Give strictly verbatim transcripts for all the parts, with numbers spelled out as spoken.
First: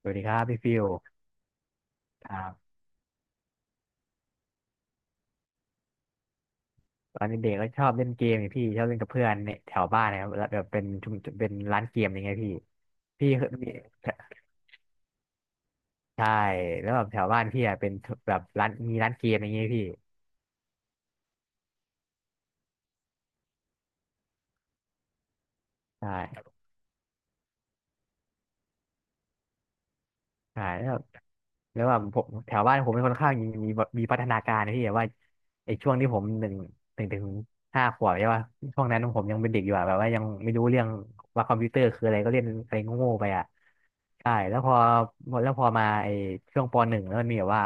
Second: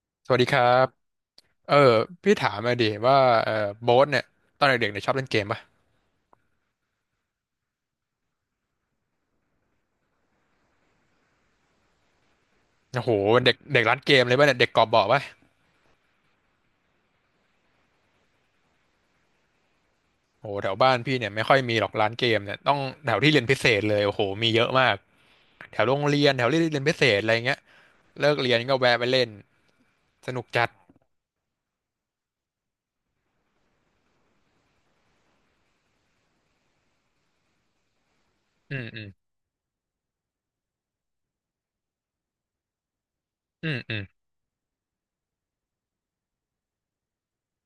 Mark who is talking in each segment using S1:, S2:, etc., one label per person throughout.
S1: สวัสดี
S2: ส
S1: ค
S2: วัส
S1: รับ
S2: ดีค
S1: พี่
S2: รั
S1: ฟิว
S2: บเออ
S1: ค
S2: พี่
S1: รั
S2: ถาม
S1: บ
S2: มาดิว่าเออโบ๊ทเนี่ยตอนเด็กๆเนี่ยชอบเล่นเกมป่ะ
S1: ตอนเด็กๆก็ชอบเล่นเกมนี่พี่ชอบเล่นกับเพื่อนเนี่ยแถวบ้านนะครับแล้วแบบเป็นชุมเป็นร้านเกมอย่างเงี้ยพี่
S2: โอ้โห
S1: พี่เคย
S2: เด็ก
S1: มี
S2: เด็กร้านเกมเลยป่ะเนี่ยเด็กกอบบ่อป่ะ
S1: ใช่แล้วแบบแถวบ้านพี่อะเป็นแบบร้านมีร้านเกมอย่างเงี้ยพี่
S2: โอ้โหแถวบ้านพี่เนี่ยไม่ค่อยมีหรอกร้านเกมเนี่ยต้องแถวที่เรียนพิเศษเลยโอ้โหมีเยอะมากแถวโรง
S1: ใช
S2: เรียนแถว
S1: ่
S2: ที่เรียนพิเศษอะไรเงี้ยเลิกเรียนก็แวะไปเล่นสนุก
S1: ใช่
S2: จัด
S1: แล้วแล้วว่าผมแถวบ้านผมเป็นค่อนข้างมีมีมีพัฒนาการนะพี่แบบว่าไอ้ช่วงที่ผมหนึ่งหนึ่งถึงห้าขวบใช่ป่ะ
S2: อื
S1: ช่ว
S2: ม
S1: ง
S2: อื
S1: นั้น
S2: ม
S1: ผมยังเป็นเด็กอยู่อะแบบว่ายังไม่รู้เรื่องว่าคอมพิวเตอร์คืออะไรก็เล่นอะไรโง่ๆไปอ่ะ
S2: อืมอืม
S1: ใช่แล้วพอแล้วพอมาไอ้ช่วงปอหนึ่งแล้วมันมีแบบว่า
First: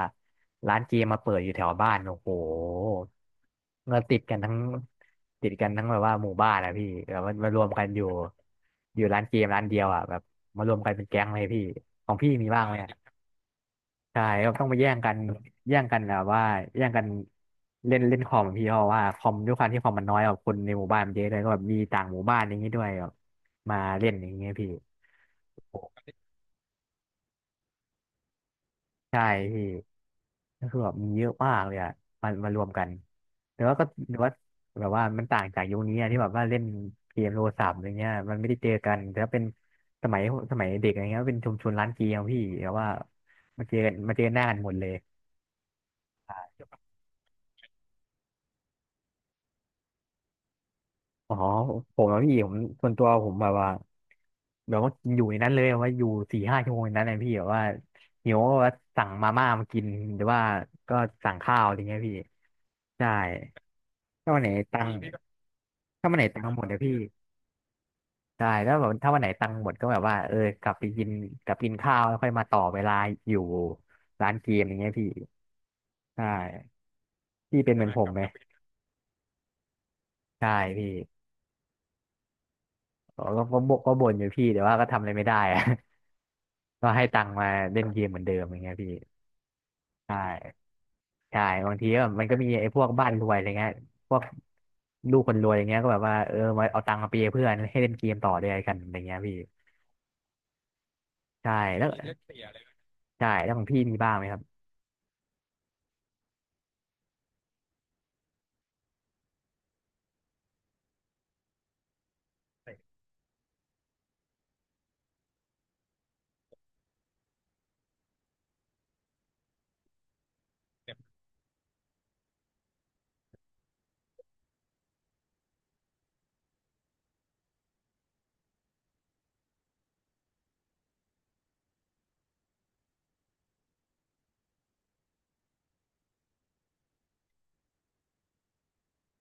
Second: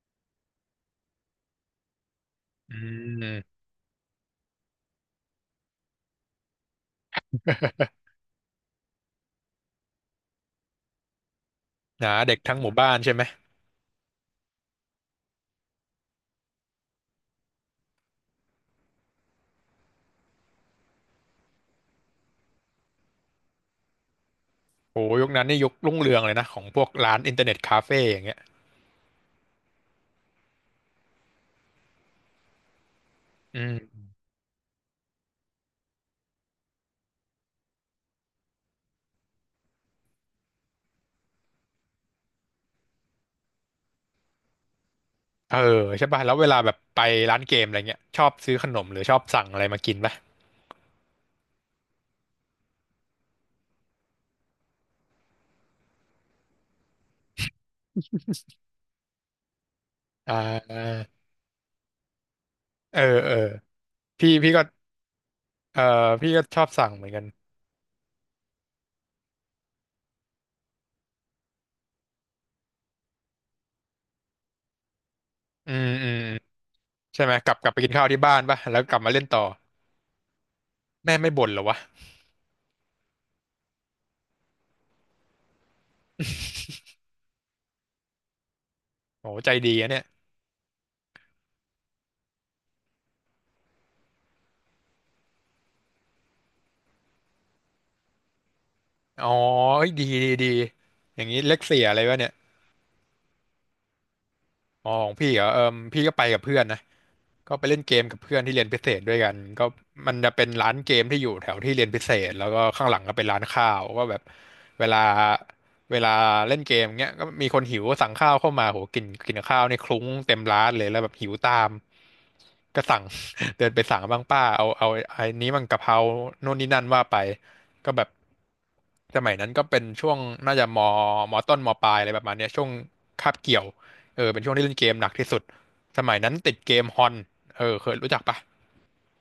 S1: ร้านเกมมาเปิดอยู่แถวบ้านโอ้โห
S2: อืม
S1: เงินติดกันทั้งติดกันทั้งแบบว่าหมู่บ้านอะพี่แบบว่ามารวมกันอยู่อยู่ร้านเกมร้านเดียวอะแบบมารวมกันเป็นแก๊งเลยพี่ข
S2: นะ
S1: องพี่
S2: เด็ก
S1: มี
S2: ทั้ง
S1: บ้า
S2: ห
S1: ง
S2: มู่
S1: ไหม
S2: บ้า
S1: อะ
S2: นใช่ไหม
S1: ใช่ก็ต้องไปแย่งกันแย่งกันแบบว่าแย่งกันเล่นเล่นคอมพี่เพราะว่าคอมด้วยความที่คอมมันน้อยกว่าคนในหมู่บ้านมันเยอะเลยก็แบบมีต่างหมู่บ้านอย่างนี้ด้วยแบบมาเล่นอย่างเงี้ยพี่
S2: โอ้โหยุคนั้นนี่ยุครุ่งเรืองเลยนะของพวกร้านอินเทอร์เน็ตคาเฟ่อย่างเงี้ย
S1: ใช่พี่ก็คือแบบมีเยอะมากเลยอะมามารวมกัน
S2: อื
S1: แต่ว่าก็
S2: ม
S1: แต่ว่าแบบว่ามันต่างจากยุคนี้อะที่แบบว่าเล่นเกมโทรศัพท์อะไรเงี้ยมันไม่ได้เจอกันแต่ว่าเป็นสมัยสมัยเด็กอะไรเงี้ยเป็นชุมชนร้านเกมพี่แต่ว่ามาเจอกันมาเจอหน้ากันหมดเลย
S2: เออใช่ป่ะแล้วเวลาแบบไปร้านเกมอะไรเงี้ยชอบซื้อขนมหรือชอบสั่งอะไรมากินป่ะ
S1: อ๋อผมอะพี่ผมส่วนตัวผมแบบว่าแบบว่ากินอยู่ในนั้นเลยแบบว่าอยู่สี่ห้าชั่วโมงในนั้นนะพี่แบบว่าหิวก็ว่าสั่งมาม่ามากินหรือ
S2: อ่
S1: ว่าก็
S2: า
S1: สั่งข้าวอะไรเงี้ยพี่
S2: เออ
S1: ใช่
S2: เออพี่
S1: ถ้าวันไหน
S2: พี่ก็
S1: ตังค์
S2: เออ
S1: ถ้าวันไหน
S2: พี่
S1: ตั
S2: ก็
S1: ง
S2: ช
S1: ค์หม
S2: อ
S1: ด
S2: บ
S1: เดี๋ยว
S2: สั่ง
S1: พี่
S2: เหมือนกัน
S1: ใช่แล้วแบบถ้าวันไหนตังค์หมดก็แบบว่าเออกลับไปกินกลับกินข้าวแล้วค่อยมาต่อเวลาอยู่ร้านเกมอย่างเงี้ยพี่
S2: อืมอืม
S1: ใช่
S2: อืมใช่ไหมกลับ
S1: พี่
S2: กลับ
S1: เป็น
S2: ไป
S1: เหมือ
S2: กิ
S1: น
S2: น
S1: ผ
S2: ข้าว
S1: มไห
S2: ที่
S1: ม
S2: บ้านป่ะแล้วกลับมาเล่นต่อ
S1: ใช่พี่
S2: แม่ไม่บ่นเหรอวะ
S1: ก็ก็ก็บ่ก็บ่นอยู่พี่แต่ว่าก็ทำอะไรไม่ได้อะ ก็ให้ตังค์มาเล่นเกมเหมือนเดิมอย่างเงี้ยพี่
S2: โอ้ใจดีอะเนี่ย
S1: ใช่ใช่บางทีก็มันก็มีไอ้พวกบ้านรวยอะไรเงี้ยพวกลูกคนรวยอย่างเงี้ยก็แบบว่าเออมาเอาตังค์มาเปยเพื่อนให้เล่นเกมต่อด้วยกันอะไรเงี้ย
S2: อ๋อ
S1: พี่
S2: เอ้ยดีดีดีอย่างนี้
S1: ใช่
S2: เล็กเสีย
S1: แล้ว
S2: อะไรวะเนี่ย
S1: ใช่แล้วของพี่มีบ้างไหมครับ
S2: อ๋อของพี่เหรอเออพี่ก็ไปกับเพื่อนนะ ก็ไปเล่นเกมกับเพื่อนที่เรียนพิเศษด้วยกันก็มันจะเป็นร้านเกมที่อยู่แถวที่เรียนพิเศษแล้วก็ข้างหลังก็เป็นร้านข้าวก็แบบเวลาเวลาเล่นเกมเงี้ยก็มีคนหิวก็สั่งข้าวเข้ามาโหกินกินข้าวนี่คลุ้งเต็มร้านเลยแล้วแบบหิวตาม ก็สั่ง เดินไปสั่งบ้างป้าเอาเอาไอ้นี้มันกะเพราโน่นนี่นั่นว่าไปก็แบบสมัยนั้นก็เป็นช่วงน่าจะมมต้นมปลายอะไรประมาณเนี้ยช่วงคาบเกี่ยวเออเป็นช่วงที่เล่นเกมหนักที่สุดสมัยนั้นติดเกมฮอน เออเคยรู้จักปะ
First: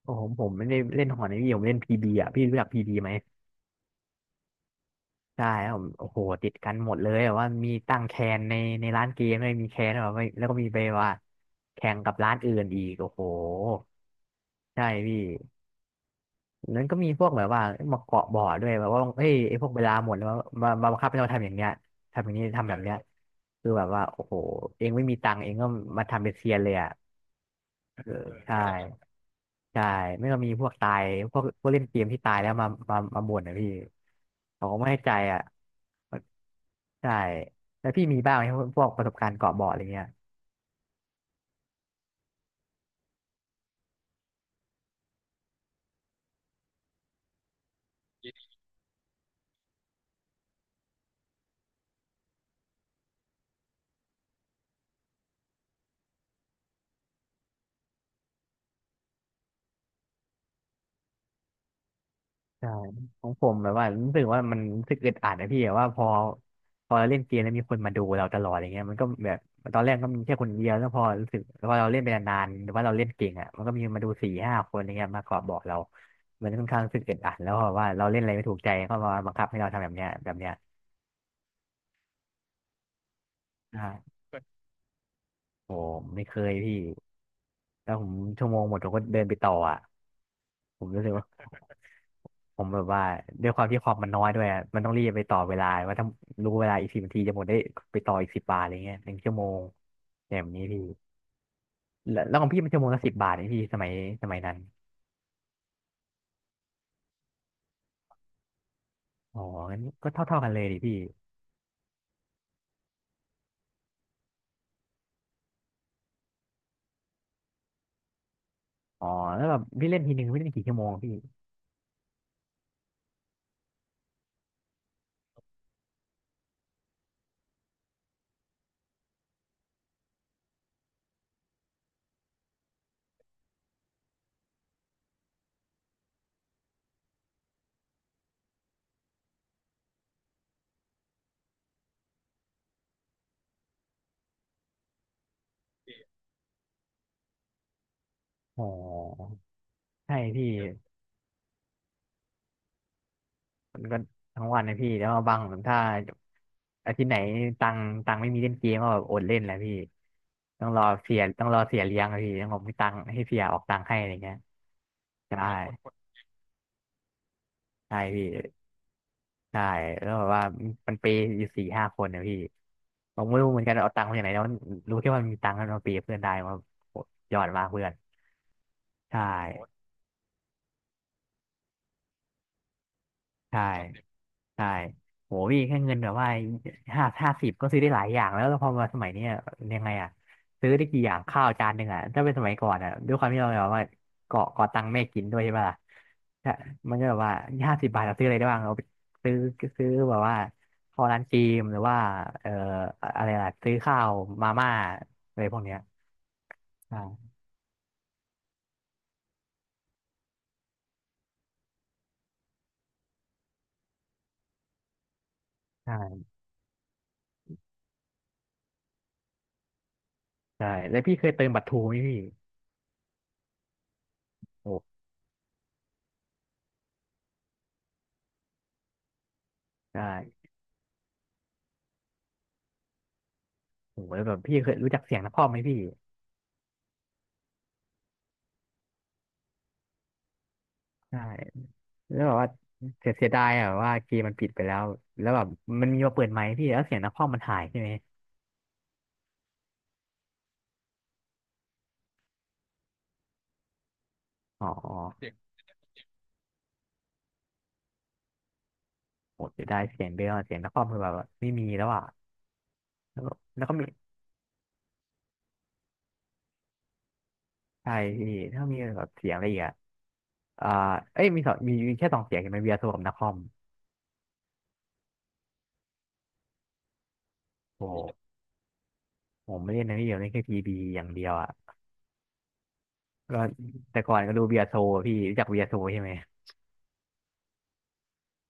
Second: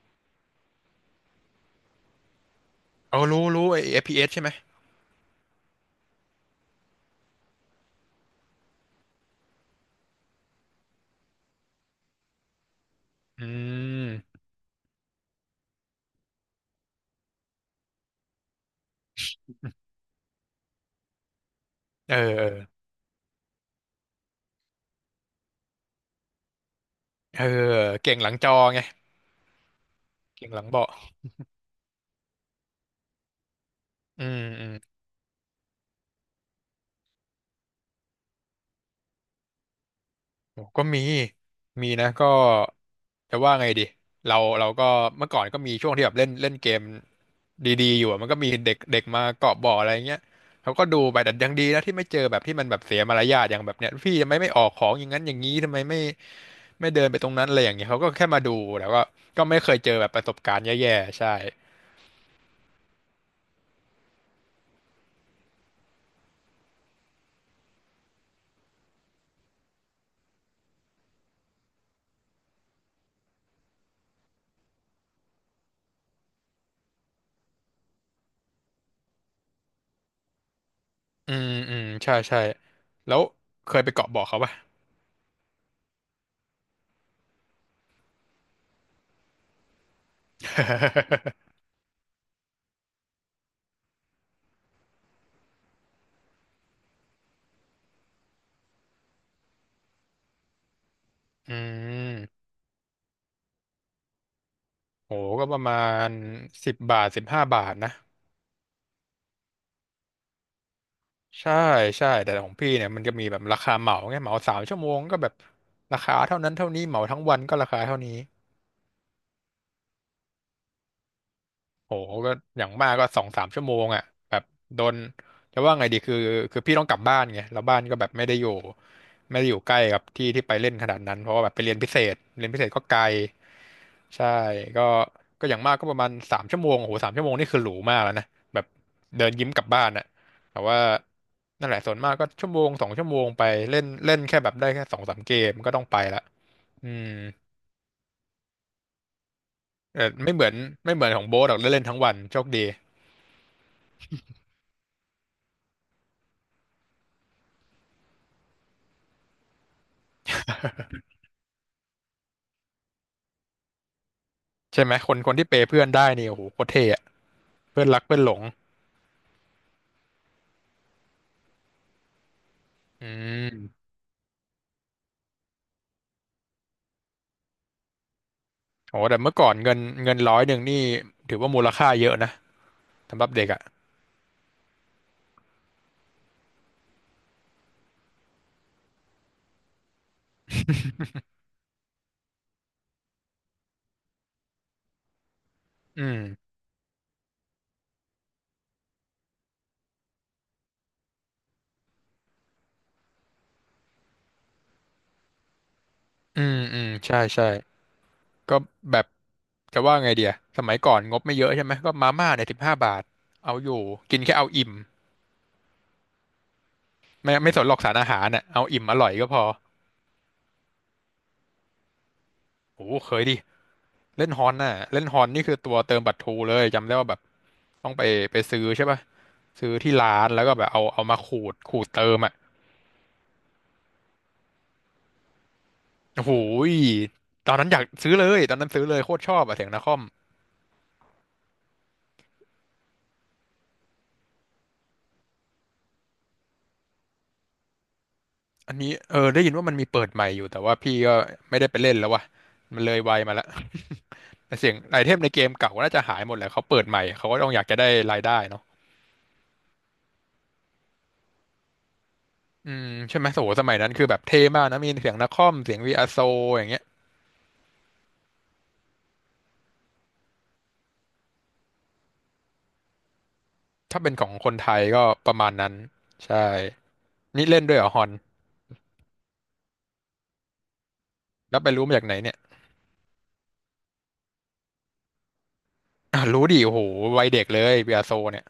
S1: โอ้โหผมไม่ได้เล่นหอนะพี่ผมเล่นพีบีอ่ะพี่รู้จักพีบีไหม
S2: เออรู้รู้ไอ้ เอฟ พี เอส ใช่ไหม
S1: ใช่ครับผมโอ้โหติดกันหมดเลยแบบว่ามีตั้งแคนในในร้านเกมด้วยมีแคนแบบว่าแล้วก็มีไปว่าแข่งกับร้านอื่นอีกโอ้โห
S2: อืม
S1: ใช่พี่นั้นก็มีพวกแบบว่ามาเกาะบ่อด้วยแบบว่าเอ้ยไอ้พวกเวลาหมดแล้วมามาบังคับให้เราทำอย่างเนี้ย
S2: เออ
S1: ทำอย่าง
S2: เอ
S1: นี้
S2: อ
S1: ทำแบบเนี้ยคือแบบว่าโอ้โหเองไม่มีตังค์เองก็มาทำเป็นเซียนเลยอ่ะ
S2: เออ
S1: เอ
S2: เก่งห
S1: อ
S2: ลังจอ
S1: ใช่
S2: ไง
S1: ใช่ไม่ก็
S2: เก่
S1: มี
S2: งหลั
S1: พ
S2: ง
S1: วก
S2: เบาะ
S1: ตายพวกพวกเล่นเกมที่ตายแล้วมามามาบ่นนะพี่
S2: อืมอื
S1: เขา
S2: ม
S1: ก็ไม่ให้ใจอ่ะใช่แล้วพี่มีบ้างไหมพวกพวกประสบการณ์เกาะเบาะอะไรเงี้ย
S2: โอ้ก็มีมีนะก็จะว่าไงดีเราเราก็เมื่อก่อนก็มีช่วงที่แบบเล่นเล่นเกมดีๆอยู่อะมันก็มีเด็กเด็กมาเกาะบ่ออะไรเงี้ยเขาก็ดูไปแต่ยังดีนะที่ไม่เจอแบบที่มันแบบเสียมารยาทอย่างแบบเนี้ยพี่ทำไมไม่ออกของอย่างนั้นอย่างนี้ทำไมไม่ไม่เดินไปตรงนั้นอะไรอย่างเงี้ยเขาก็แค่มาดูแล้วก็ก็ไม่เคยเจอแบบประสบการณ์แย่ๆใช่
S1: ใช่ของผมแบบว่ารู้สึกว่ามันรู้สึกอึดอัดนะพี่แบบว่าพอพอเราเล่นเกมแล้วมีคนมาดูเราตลอดอย่างเงี้ยมันก็แบบตอนแรกก็มีแค่คนเดียวแล้วพอรู้สึกพอเราเล่นไปนานๆหรือว่าเราเล่นเก่งอ่ะมันก็มีมาดูสี่ห้าคนอย่างเงี้ยมาขอบอกเรามันค่อนข้างรู้สึกอึดอัดแล้วเพราะว่าเราเล่นอะไรไม่ถูกใจก็มาบังคับให้เราทำแบบเนี้ยแบบเนี้ย
S2: อืมอืมใช่ใช่แล้วเคยไปเกาะ
S1: ใช่
S2: บ่อเขาป่ะ
S1: โอ้ไม่เคยพี่แล้วผมชั่วโมงหมดผมก็เดินไปต่ออ่ะผมรู้สึกว่า ผมแบบว่าด้วยความที่คอมมันน้อยด้วยอะมันต้องรีบไปต่อเวลาว่าถ้ารู้เวลาอีกสิบนาทีจะหมดได้ไปต่ออีกสิบบาทอะไรเงี้ยหนึ่งชั่วโมงอย่างแบบนี้พี่
S2: อื
S1: แล้วแล้วข
S2: ม
S1: องพี่มันชั่วโมงละสิบบาทนี่พี่สมัยสมัยนั้น
S2: โหก็ประมาณสิบบาทสิบห้าบาทนะ
S1: อ๋องั้นก็เท่าเท่ากันเลยดิพี่
S2: ใช่ใช่แต่ของพี่เนี่ยมันจะมีแบบราคาเหมาไงเหมาสามชั่วโมงก็แบบราคาเท่านั้นเท่านี้เหมาทั้งวันก็ราคาเท่านี้
S1: อ๋อแล้วแบบพี่เล่นทีหนึ่งพี่เล่นกี่ชั่วโมงพี่
S2: โหก็อย่างมากก็สองสามชั่วโมงอ่ะแบบโดนจะว่าไงดีคือคือพี่ต้องกลับบ้านไงแล้วบ้านก็แบบไม่ได้อยู่ไม่ได้อยู่ใกล้กับที่ที่ไปเล่นขนาดนั้นเพราะว่าแบบไปเรียนพิเศษเรียนพิเศษก็ไกลใช่ก็ก็อย่างมากก็ประมาณสามชั่วโมงโอ้โหสามชั่วโมงนี่คือหรูมากแล้วนะแบบเดินยิ้มกลับบ้านอ่ะแต่ว่านั่นแหละส่วนมากก็ชั่วโมงสองชั่วโมงไปเล่นเล่นแค่แบบได้แค่สองสามเกมก็ต้องไปละอืม
S1: อ๋อ
S2: เออ
S1: ใช่
S2: ไม่เหมื
S1: พี่
S2: อนไม่เหมือนของโบ๊ทหรอกได้เล่นทั้งวันโชคดี
S1: มันก็ทั้งวันนะพี่แล้วบางถ้าอาทิตย์ไหนตังตังไม่มีเล่นเกมก็แบบอดเล่นแหละพี่ต้องรอเสียต้องรอเสียเลี้ยงอะพี่ต้องบอกมีตังให้เสียออกตังให้อะไรเงี้ย
S2: ใช่ไหมคนคน
S1: ใช่
S2: ที่เปย์เพื่อนได้นี่โอ้โหโคตรเท่อะเพื่อน
S1: ใช่
S2: รักเพื่อน
S1: พี่
S2: หลง
S1: ใช่แล้วแบบว่ามันเปย์อยู่สี่ห้าคนนะพี่
S2: อื
S1: ผมไม่รู้เหมือนกัน
S2: ม
S1: เอาตังค์มาจากไหนแล้วรู้แค่ว่ามันมีตังค์แล้วมาเปย์เพื่อนได้ว่าโหยอดมากเพื่อน
S2: โอ้แต่
S1: ใช่
S2: เมื่อก่อนเงินเงินร้อยหนึ่งนี่ถือว่ามูลค่าเยอะนะสำหรับเด็กอ่ะ
S1: ใช่ใช่โหพี่แค่เงินแบบว่าห้าห้าสิบก็ซื้อได้หลายอย่างแล้วแล้วพอมาสมัยเนี้ยยังไงอ่ะซื้อได้กี่อย่างข้าวจานหนึ่งอ่ะถ้าเป็นสมัยก่อนอ่ะด้วยความที่เราแบบว่าเกาะเกาะตังค์แม่กินด้วยใช่ปะล่ะ
S2: อืม
S1: ใช่มันก็แบบว่าห้าสิบบาทเราซื้ออะไรได้บ้างเราไปซื้อซื้อแบบว่าข้าวร้านจีมหรือว่าเอ่ออะไรล่ะซื้อข้าวมาม่าอะไรพวกเนี้ย
S2: อืมอืมใช่
S1: ใช่
S2: ใช่ก็แบบจะว่าไงเดียสมัยก่อนงบไม่เยอะใช่ไหมก็มาม่าเนี่ยสิบห้าบาทเอาอยู่กินแค่เอาอิ่ม
S1: ใช่
S2: ไม่ไม่สนหรอกสารอาหารน่ะเอาอิ่มอร่อยก็พอ
S1: ใช่แล้วพี่เคยเติมบัตรทูไหมพี่
S2: โอ้โหเคยดิเล่นฮอน
S1: โอ
S2: น่ะ
S1: ้
S2: เล่นฮอนนี่คือตัวเติมบัตรทรูเลยจำได้ว่าแบบต้องไปไปซื้อใช่ป่ะซื้อที่
S1: ใช
S2: ร้านแล้ว
S1: ่
S2: ก็แบบเอาเอามาขูดขูดเติมอ่ะ
S1: โหแล้วแบบพี่เคยรู้จักเสียงนครไหมพี่
S2: โอ้โหยตอนนั้นอยากซื้อเลยตอนนั้นซื้อเลยโคตรชอบอะเสียงนาคอม
S1: ใช่ แล้วแบบว่าเสียเสียดายอะแบบว่าเกมมันปิดไปแล้วแล้วแบบมันมีมาเปิดไหมพี่แล้วเสียงนักคอมมันหายใช่ไหม
S2: อันนี้เออได้ยินว่ามันมีเปิดใหม่อยู่แต่ว่าพี่ก็ไม่ได้ไปเล่นแล้ววะมันเลยวัยมาละแต่
S1: อ๋
S2: เสี
S1: อ
S2: ยงไอเทมในเกมเก่าน่าจะหายหมดแหละเขาเปิดใหม่เขาก็ต้องอยากจะได้รายได้เนาะ
S1: โหเสียดายเสียงเบลอะเสียงนักคอมคือแบบว่าไม่มีแล้วอ่ะ
S2: อืมใช่
S1: แล้
S2: ไห
S1: ว
S2: ม
S1: ก็
S2: โอ้โหส
S1: แล้ว
S2: มั
S1: ก็
S2: ย
S1: มี
S2: นั้นคือแบบเท่มากนะมีเสียงนาคอมเสียงวีอาโซอย่างเงี้ย
S1: ใช่พี่ถ้ามีแบบเสียงอะไรอีกอ่ะอ่าเอ้ยมีสองมีมีแค่สองเสียงเห็นไหมเบียร์โทรกับนักคอม
S2: ถ้าเป็นของคนไทยก็ประมาณนั้นใช่นี่เล่นด้วยเหร
S1: โอ้
S2: อฮอน
S1: หผมไม่เล่นนะพี่เดียวเล่นแค่พีบีอย่างเดียวอ่ะ
S2: แล้วไปรู้มาจากไหนเนี่ย
S1: ก็แต่ก่อนก็ดูเบียร์โทรอะพี่รู้จักเบียร์โทรใช่ไหม
S2: อ่ะรู้ดิโอ้โหวัยเด็กเลยวีอาโซเนี่ย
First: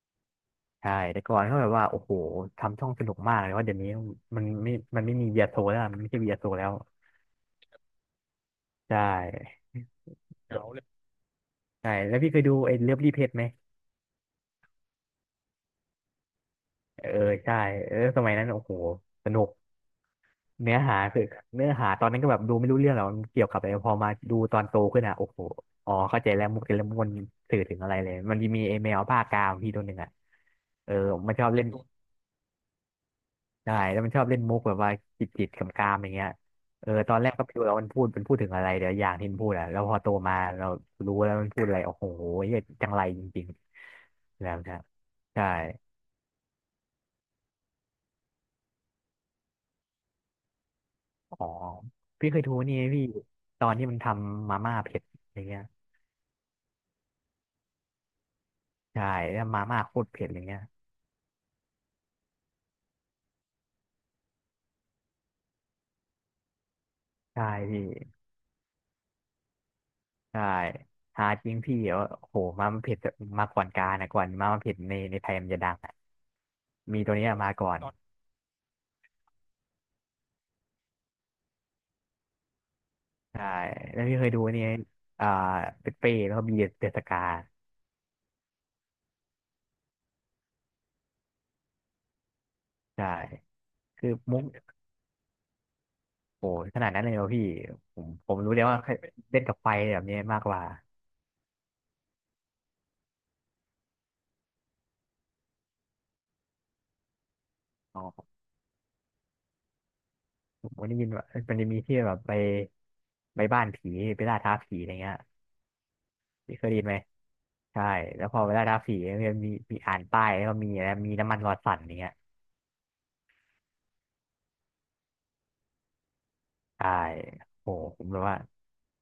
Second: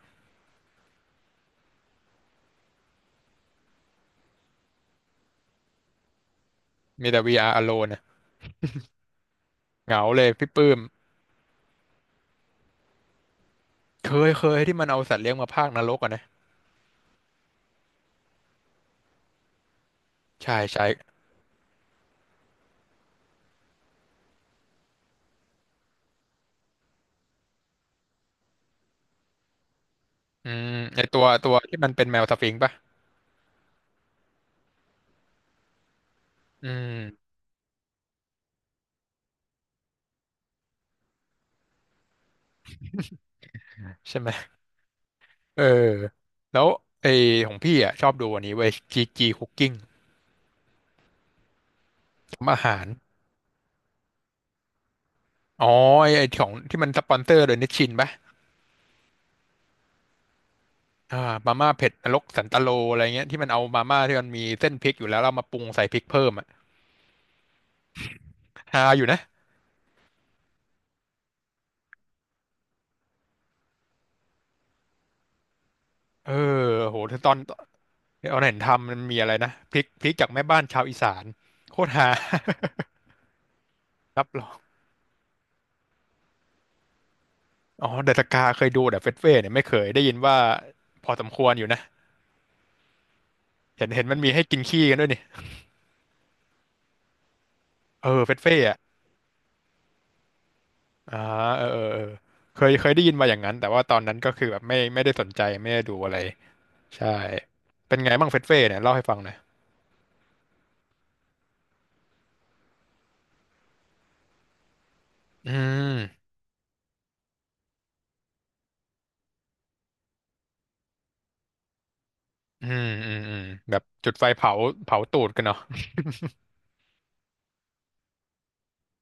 S1: ใช่แต่ก่อนก็แบบว่าโอ้โหทำช่องสนุกมากเลยว่าเดี๋ยวนี้มันไม่มันไม่มีเบียร์โซแล้วอะมันไม่ใช่เบียร์โซแล้ว
S2: มีแต่ วี อาร์ Alone เนี่ย
S1: ใช่
S2: เหงาเลยพี่
S1: อ
S2: ปื้
S1: ย
S2: ม
S1: ใช่แล้วพี่เคยดูไอ้เลิฟรีเพจไหม
S2: เคยเคยที่มันเอาสัตว์เลี้ยงมาพากนรกอ่ะนะ
S1: เออใช่เออสมัยนั้นโอ้โหสนุก
S2: ใช่
S1: เนื้อ
S2: ใช่
S1: หาคือเนื้อหาตอนนั้นก็แบบดูไม่รู้เรื่องหรอกมันเกี่ยวกับอะไรพอมาดูตอนโตขึ้นอ่ะโอ้โหอ๋อเข้าใจแล้วมุกแต่ละมุกมันสื่อถึงอะไรเลยมันมีไอ้แมวภาคกามพี่ตัวหนึ่งอ่ะ
S2: อืม
S1: เออ
S2: ไอตัว
S1: มันชอ
S2: ตั
S1: บ
S2: ว
S1: เล่น
S2: ที่มันเป็นแมวสฟิงค์ป่ะ
S1: ใช่แล้วมันชอบเล่นมุกแบบว่าจิตจิตกำกามๆอย่างเงี้ย
S2: อื
S1: เออ
S2: ม
S1: ตอนแรกก็ไม่รู้แล้วมันพูดมันพูดถึงอะไรเดี๋ยวอย่างที่มันพูดอ่ะแล้วพอโตมาเรารู้แล้วมันพูดอะไรโอ้โหเหี้ยจังไรจริง
S2: ใช่ไหม
S1: ๆแล้วนะใช่
S2: เออแล้วไอของพี่อ่ะชอบดูอันนี้เว้ยจีจีคุกกิ้ง
S1: อ๋อพี่เคย
S2: ทำ
S1: ดู
S2: อา
S1: นี่
S2: หา
S1: ไง
S2: ร
S1: พี่ตอนที่มันทำมาม่าเผ็ดอย่างเงี้ย
S2: อ๋อไอไอ้ของที่มันสปอนเซอร์โดยนิชชินป่ะ
S1: ใช่แล้วมาม่าโคตรเผ็ดอย่างเงี้ย
S2: อ่ามาม่าเผ็ดนรกสันตโลอะไรเงี้ยที่มันเอามาม่าที่มันมีเส้นพริกอยู่แล้วเรามาปรุงใส่พริกเพิ่มอ่ะ
S1: ใช่พี่
S2: ฮาอยู่นะ
S1: ใช่หาจริงพี่เออโอ้โหมาม่าเผ็ดมาก่อนการนะก่อนมาม่าเผ็ดในในไทยมันจะดังอะ
S2: เออโห
S1: มีตัว
S2: ต
S1: เนี้ย
S2: อน
S1: มา
S2: ตอ
S1: ก่อน
S2: นเห็นทำมันมีอะไรนะพริกพริกจากแม่บ้านชาวอีสานโคตรฮา
S1: ใช่แล้ว พี่
S2: รั
S1: เค
S2: บ
S1: ยดู
S2: รอง
S1: นี่ไงอ่าเปเป้แล้วก็บีเดสกา
S2: อ๋อเดอะสกาเคยดูแต่เฟสเฟ่เนี่ยไม่เคยได้ยินว่าพอสมควรอยู่นะ
S1: ใช่
S2: เห็นเห็น
S1: คือ
S2: มันมี
S1: มุ
S2: ให้
S1: ก
S2: กินขี้กันด้วยนี่
S1: โอ้โหขนาดนั้นเลยเหรอพี่ผ
S2: เอ
S1: ม
S2: อ
S1: ผ
S2: เฟ
S1: ม
S2: ส
S1: รู้
S2: เฟ่
S1: เลยว่า
S2: อะ
S1: เล่นกับไฟแบบนี้มากกว่า
S2: อ่าเออเออเออเคยเคยได้ยินมาอย่างนั้นแต่ว่าตอนนั้นก็คือแบบไม่ไม่ได้สนใจไม่ได้ดูอะไรใช่เป็นไงบ้างเฟสเฟ่เนี่ยเล่าให้ฟังหน่อย
S1: ผมก็ได้ยินว่ามันจะมีที่แบบไปไปบ้านผีไปล่าท้าผีอะไรเงี้ย
S2: อืม
S1: พี่เคยได้ยินไหมใช่แล้วพอไปล่าท้าผีมันจะมีมีอ่านป้ายแล้วก็มีอะไรมีน้ำมันรอสั่นอย่างเงี้ย
S2: อืมอืมอืมแบบจุดไฟเผาเผาตูดกันเนาะ
S1: ใช่โอ้โหผมแบบว่า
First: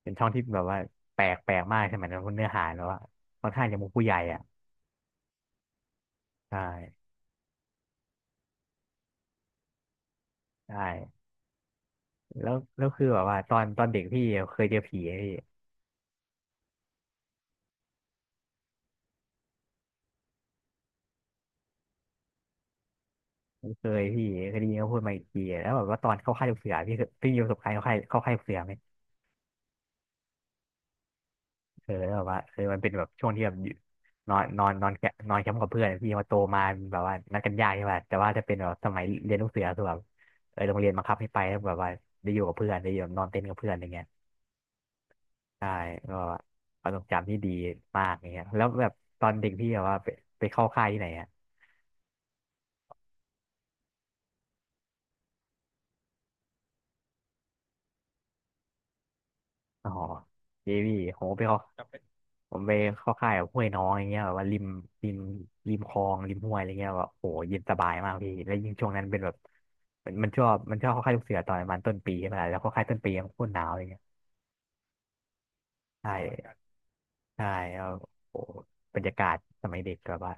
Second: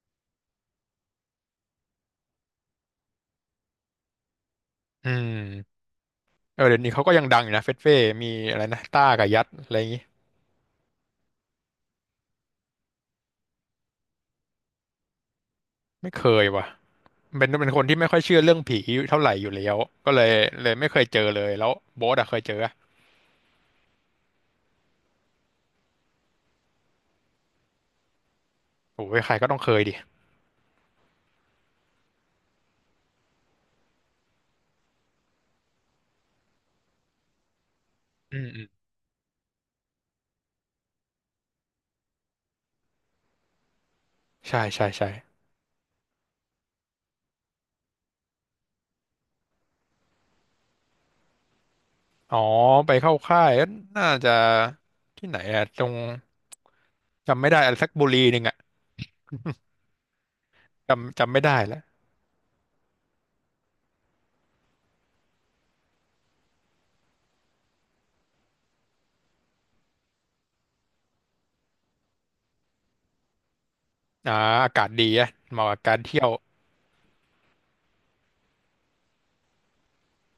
S1: เป็นช่องที่แบบว่าแปลกแปลกมากใช่ไหมนั้นเนื้อหาแล้วว่าค่อนข้างจะมุกผู้ใหญ่อ่ะ
S2: อืมเอ
S1: ใช่
S2: อเดี๋ยวนี้เขาก็ยังดังอยู่นะเฟสเฟ่มีอะไรนะต้ากับยัดอะไรอย่างงี้
S1: ใช่แล้วแล้วคือแบบว่าตอนตอนเด็กพี่เคยเจอผีไหมพี่
S2: ไม่เคยว่ะ เป็นเป็นคนที่ไม่ค่อยเชื่อเรื่องผีเท่าไหร่อยู่แล้วก็เลยเลยไม่เคยเจอเลยแล้วโบ๊ทอะเคยเจออะ
S1: ไม่เคยพี่เคยได้ยินเขาพูดมาอีกทีแล้วแบบว่าตอนเข้าค่ายลูกเสือพี่เคยพี่มีประสบการณ์เข้าค่ายเข้าค่ายลูกเสือไหม
S2: โอ้ยใครก็ต้องเคยดิ
S1: เออแล้วแบบว่าเออมันเป็นแบบช่วงที่แบบอยู่นอนนอนนอนแคมป์นอนแคมป์กับเพื่อนพี่มาโตมาแบบว่านัดกันยากใช่ป่ะแต่ว่า
S2: อื
S1: ถ้า
S2: ม
S1: เป็น
S2: อื
S1: แบ
S2: ม
S1: บสมัยเรียนลูกเสือคือแบบเออโรงเรียนบังคับให้ไปแล้วแบบว่าได้อยู่กับเพื่อนได้อยู่นอนเต็นท์กับเพื่อนอะไรเงี้ย
S2: ใช่ใช่ใช่
S1: ใช่ก็ประสบการณ์ที่ดีมากอย่างเงี้ยแล้วแบบตอนเด็กพี่แบบว่าไปไปเข้าค่ายที่ไหนอ่ะ
S2: อ๋อไปเข้าค่ายน่าจะที่ไหนอะตรงจำไม่ได้อะไรสักบุรีหนึ่งอะ
S1: อ๋อเจวี
S2: จำ
S1: ผม
S2: จำ
S1: ก็
S2: ไม่
S1: ไป
S2: ได้
S1: เข้า
S2: แล้ว
S1: ผมไปเข้าค่ายแบบห้วยน้องอย่างเงี้ยแบบว่าริมริมริมคลองริมห้วยอะไรเงี้ยแบบโอ้โหเย็นสบายมากพี่แล้วยิ่งช่วงนั้นเป็นแบบมันมันชอบมันชอบเข้าค่ายลูกเสือตอนประมาณต้นปีใช่ไหมล่ะแล้วเข้าค่ายต้นปีมันโคตรหนาวเลยเงี้ย
S2: อ่าอากาศดีอะเหมาะกับการ
S1: ใช่
S2: เที่ยว
S1: ใช่แล้วโอ้โหบรรยากาศสมัยเด็กแบบว่า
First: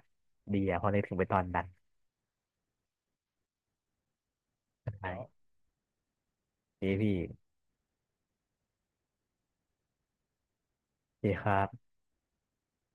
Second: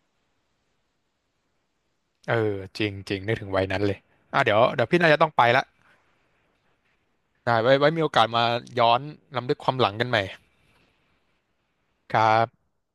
S1: ดีอะพอได้ถึงไปตอนนั้น
S2: เออจริงจริงนึกถึงวัยนั้นเลยอ่ะเดี๋ยวเดี๋ยวพี่น่า
S1: ใช่
S2: จะต้องไปละ
S1: ดีพี่
S2: ได้ไว้ไว้มีโอกาสมาย้อนรำลึกความหลังกันใหม่
S1: ดีครับ
S2: ครับ